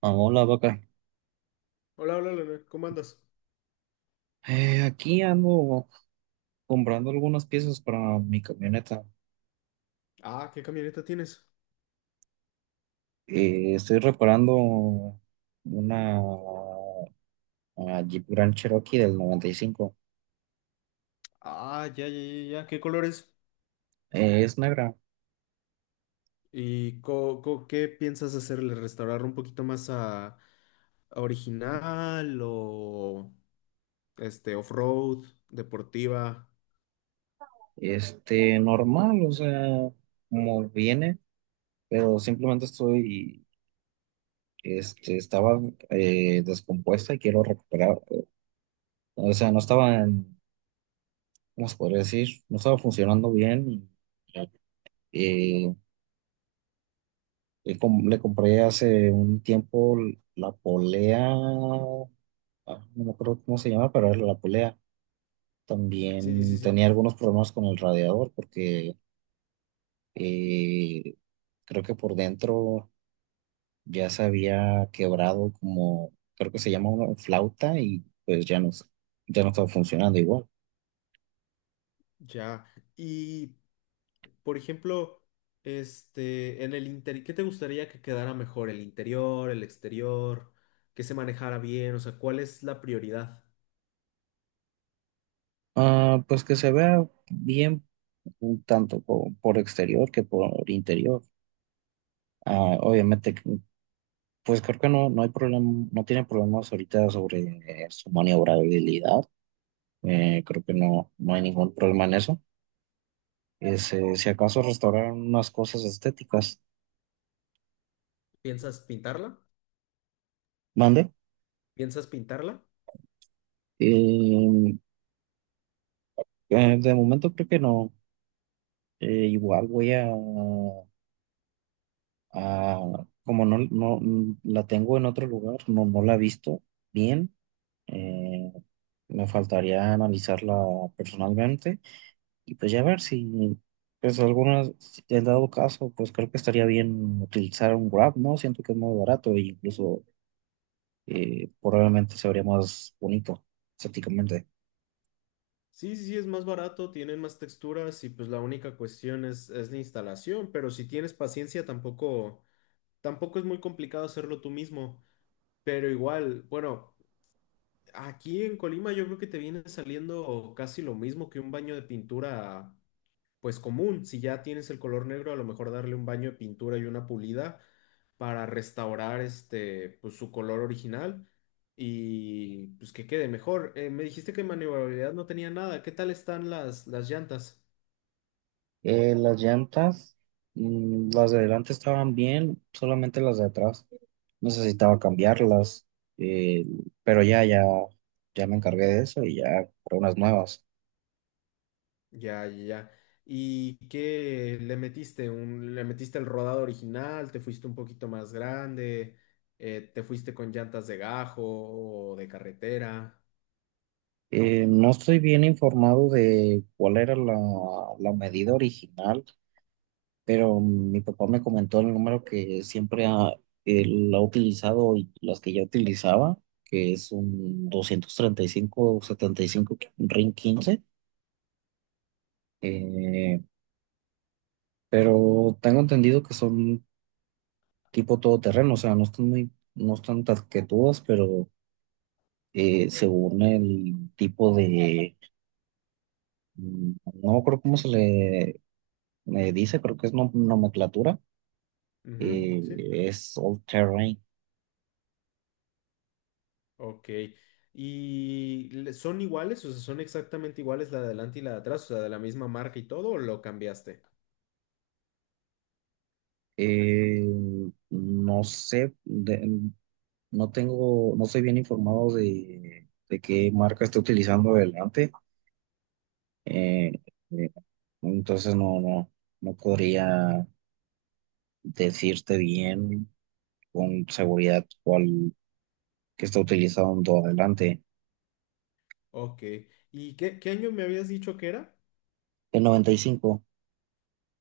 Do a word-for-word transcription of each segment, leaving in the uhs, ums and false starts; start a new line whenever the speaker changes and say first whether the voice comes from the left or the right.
right: Ah, Hola, vaca.
left: Hola, hola, Leonel, ¿cómo andas?
right: Eh, aquí ando comprando algunas piezas para mi camioneta.
left: Ah, ¿qué camioneta tienes?
right: Eh, estoy reparando una, una Jeep Grand Cherokee del noventa y cinco.
left: Ah, ya, ya, ya, ya. ¿Qué colores?
right: Eh, es negra,
left: ¿Y co- co- qué piensas hacerle? ¿Restaurar un poquito más a, a original o este off-road, deportiva?
right: este, normal, o sea, como viene, pero simplemente estoy, este, estaba eh, descompuesta y quiero recuperar. O sea, no estaba en, ¿cómo se podría decir? No estaba funcionando bien. y, eh, Le, com- le compré hace un tiempo la polea. Ah, no me acuerdo cómo se llama, pero era la polea.
left: Sí, sí,
right: También
left: sí,
right: tenía algunos problemas con el radiador porque eh, creo que por dentro ya se había quebrado, como, creo que se llama una flauta, y pues ya no, s- ya no estaba funcionando igual.
left: ya. Y, por ejemplo, este, en el interior, ¿qué te gustaría que quedara mejor? ¿El interior, el exterior? ¿Que se manejara bien? O sea, ¿cuál es la prioridad?
right: Ah, pues que se vea bien, tanto po- por, exterior que por interior. Ah, obviamente, pues creo que no, no hay problema, no tiene problemas ahorita sobre eh, su maniobrabilidad. Eh, creo que no, no hay ningún problema en eso. Es, eh, si acaso restaurar unas cosas estéticas.
left: ¿Piensas pintarla?
right: Mande.
left: ¿Piensas pintarla?
right: Eh, eh, de momento creo que no. Eh, igual voy a, a- como no, no mm, la tengo en otro lugar, no, no la he visto bien. eh, Me faltaría analizarla personalmente. Y pues ya ver si, pues algunas, si en dado caso, pues creo que estaría bien utilizar un Grab, ¿no? Siento que es muy barato, e incluso eh, probablemente se vería más bonito estéticamente.
left: Sí, sí, sí, es más barato, tienen más texturas y pues la única cuestión es, es la instalación, pero si tienes paciencia tampoco, tampoco es muy complicado hacerlo tú mismo, pero igual, bueno, aquí en Colima yo creo que te viene saliendo casi lo mismo que un baño de pintura pues común. Si ya tienes el color negro, a lo mejor darle un baño de pintura y una pulida para restaurar este, pues su color original y pues que quede mejor. Eh, me dijiste que maniobrabilidad no tenía nada. ¿Qué tal están las, las llantas?
right: Eh, las llantas, mm, las de adelante estaban bien, solamente las de atrás necesitaba cambiarlas. eh, pero ya, ya, ya me encargué de eso y ya compré unas nuevas.
left: Ya, ya, ya. ¿Y qué le metiste? Un, ¿le metiste el rodado original? ¿Te fuiste un poquito más grande? Eh, ¿te fuiste con llantas de gajo o de carretera?
right: Eh, no estoy bien informado de cuál era la la medida original, pero mi papá me comentó el número que siempre ha, él ha utilizado y las que ya utilizaba, que es un doscientos treinta y cinco setenta y cinco RIN quince. eh, pero tengo entendido que son tipo todoterreno, o sea, no están muy, no están taquetudas, pero eh, según el tipo de, mm, no creo cómo se le, me dice, creo que es nom- nomenclatura,
left: Ujú,
right: eh,
left: sí.
right: es all terrain.
left: Ok. ¿Y le- son iguales? O sea, ¿son exactamente iguales la de adelante y la de atrás? O sea, de la misma marca y todo, ¿o lo cambiaste?
right: Eh, no sé, de- no tengo, no soy bien informado de, de qué marca está utilizando adelante. Eh, eh, entonces no, no, no podría decirte bien con seguridad cuál que está utilizando adelante.
left: Ok. ¿Y qué, qué año me habías dicho que era?
right: El noventa y cinco.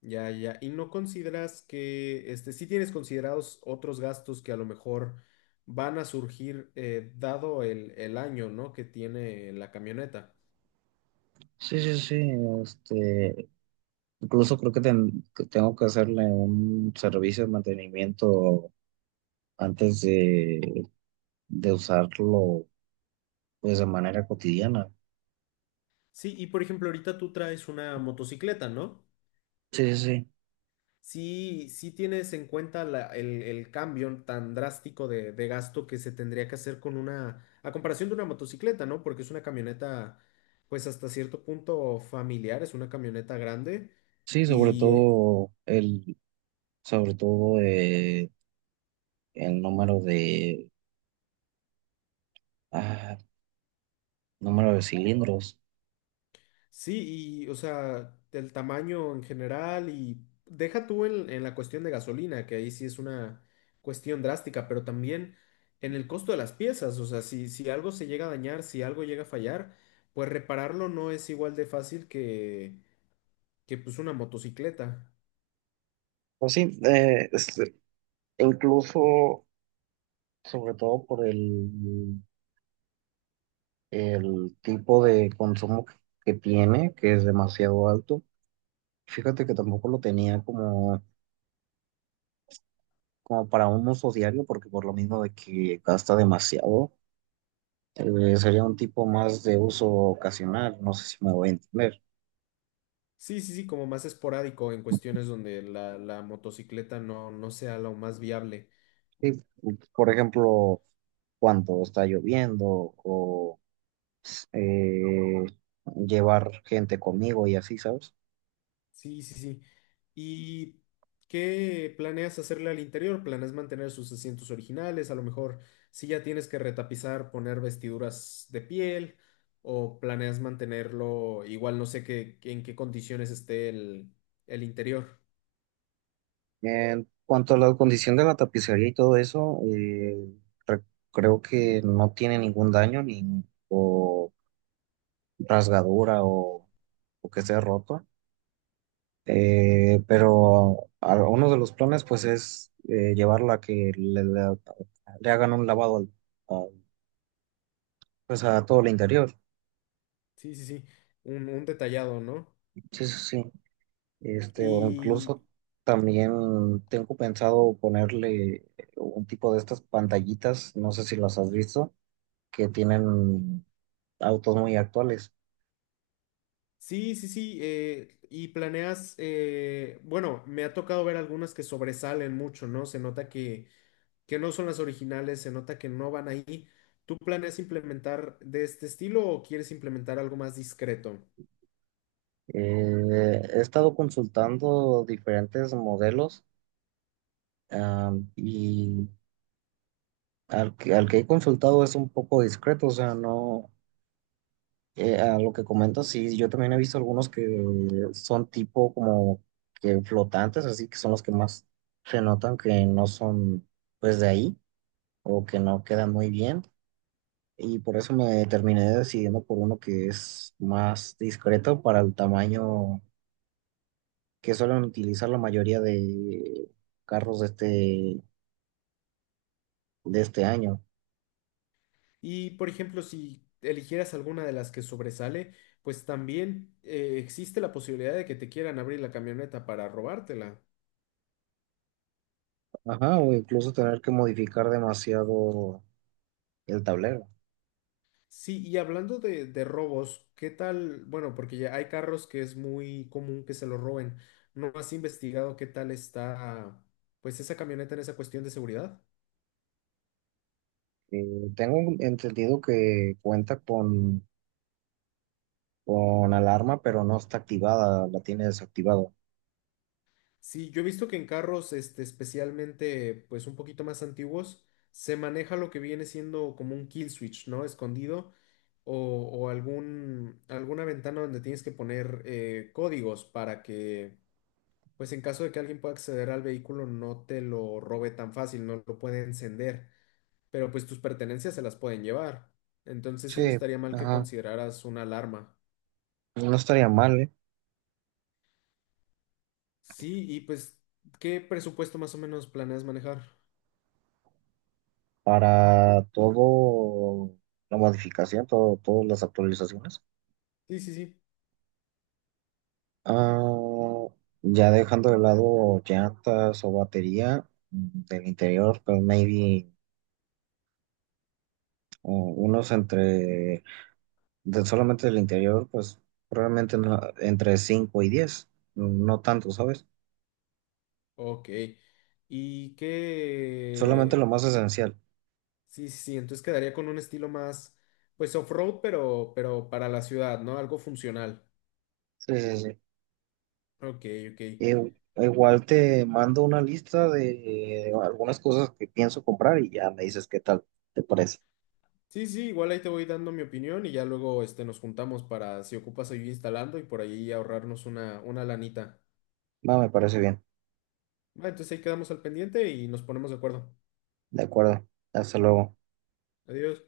left: Ya, ya. ¿Y no consideras que, este, sí tienes considerados otros gastos que a lo mejor van a surgir eh, dado el, el año, ¿no? que tiene la camioneta?
right: Sí, sí, sí. Este, Incluso creo que, ten- que tengo que hacerle un servicio de mantenimiento antes de, de usarlo, pues de manera cotidiana.
left: Sí, y por ejemplo, ahorita tú traes una motocicleta, ¿no?
right: Sí, sí, sí.
left: Sí, sí tienes en cuenta la- el, el cambio tan drástico de, de gasto que se tendría que hacer con una, a comparación de una motocicleta, ¿no? Porque es una camioneta, pues hasta cierto punto familiar, es una camioneta grande
right: Sí, sobre
left: y, eh,
right: todo el, sobre todo eh, el número de, ah, número de cilindros.
left: sí, y o sea, el tamaño en general y deja tú en, en la cuestión de gasolina, que ahí sí es una cuestión drástica, pero también en el costo de las piezas, o sea, si, si algo se llega a dañar, si algo llega a fallar, pues repararlo no es igual de fácil que, que pues una motocicleta.
right: Pues sí, eh, este, incluso sobre todo por el, el tipo de consumo que tiene, que es demasiado alto. Fíjate que tampoco lo tenía como, como para un uso diario, porque por lo mismo de que gasta demasiado, eh, sería un tipo más de uso ocasional, no sé si me voy a entender.
left: Sí, sí, sí, como más esporádico en cuestiones donde la, la motocicleta no, no sea lo más viable.
right: Sí, por ejemplo, cuando está lloviendo o eh, llevar gente conmigo, y así, ¿sabes?
left: Sí, sí, sí. ¿Y qué planeas hacerle al interior? ¿Planeas mantener sus asientos originales? A lo mejor si ya tienes que retapizar, poner vestiduras de piel, o planeas mantenerlo igual, no sé qué, en qué condiciones esté el, el interior.
right: En cuanto a la condición de la tapicería y todo eso, eh, re- creo que no tiene ningún daño ni o rasgadura, o, o que esté roto. Eh, pero a- uno de los planes pues es eh, llevarla a que le, le- le hagan un lavado al- al- pues a todo el interior.
left: Sí, sí, sí. Un, un detallado, ¿no?
right: Sí, sí, sí. Este, o
left: Y
right: incluso también tengo pensado ponerle un tipo de estas pantallitas, no sé si las has visto, que tienen autos muy actuales.
left: sí, sí, sí. Eh, y planeas, eh, bueno, me ha tocado ver algunas que sobresalen mucho, ¿no? Se nota que que no son las originales, se nota que no van ahí. ¿Tú planeas implementar de este estilo o quieres implementar algo más discreto?
right: Eh, he estado consultando diferentes modelos, am, y al que, al que he consultado es un poco discreto, o sea, no, eh, a lo que comento, sí, yo también he visto algunos que son tipo como que flotantes, así que son los que más se notan que no son pues de ahí, o que no quedan muy bien. Y por eso me terminé decidiendo por uno que es más discreto, para el tamaño que suelen utilizar la mayoría de carros de este, de este año.
left: Y, por ejemplo, si eligieras alguna de las que sobresale, pues también eh, existe la posibilidad de que te quieran abrir la camioneta para robártela.
right: Ajá, o incluso tener que modificar demasiado el tablero.
left: Sí, y hablando de, de robos, ¿qué tal? Bueno, porque ya hay carros que es muy común que se los roben. ¿No has investigado qué tal está, pues, esa camioneta en esa cuestión de seguridad?
right: Eh, Tengo entendido que cuenta con con alarma, pero no está activada, la tiene desactivada.
left: Sí, yo he visto que en carros, este, especialmente, pues un poquito más antiguos, se maneja lo que viene siendo como un kill switch, ¿no? Escondido o, o algún, alguna ventana donde tienes que poner eh, códigos para que, pues en caso de que alguien pueda acceder al vehículo, no te lo robe tan fácil, no lo puede encender, pero pues tus pertenencias se las pueden llevar. Entonces sí, no
right: Sí,
left: estaría mal que
right: ajá.
left: consideraras una alarma.
right: No estaría mal, ¿eh?
left: Sí, y pues, ¿qué presupuesto más o menos planeas manejar?
right: Para todo la modificación, todo, todas las actualizaciones.
left: Sí, sí, sí.
right: Ah, ya dejando de lado llantas o batería, mm, del interior, pues maybe oh, unos entre, de solamente del interior, pues probablemente no- entre cinco y diez, no tanto, ¿sabes?
left: Ok. Y
right: Solamente lo
left: que...
right: más esencial.
left: Sí, sí, sí, entonces quedaría con un estilo más, pues off-road, pero, pero para la ciudad, ¿no? Algo funcional.
right: Sí, sí, sí.
left: Ok, ok.
right: Eh, Igual te mando una lista de algunas cosas que pienso comprar y ya me dices qué tal, ¿te parece?
left: Sí, sí, igual ahí te voy dando mi opinión y ya luego este, nos juntamos para, si ocupas, ir instalando y por ahí ahorrarnos una, una lanita.
right: Va, me parece bien.
left: Va, entonces ahí quedamos al pendiente y nos ponemos de acuerdo.
right: De acuerdo. Hasta luego.
left: Adiós.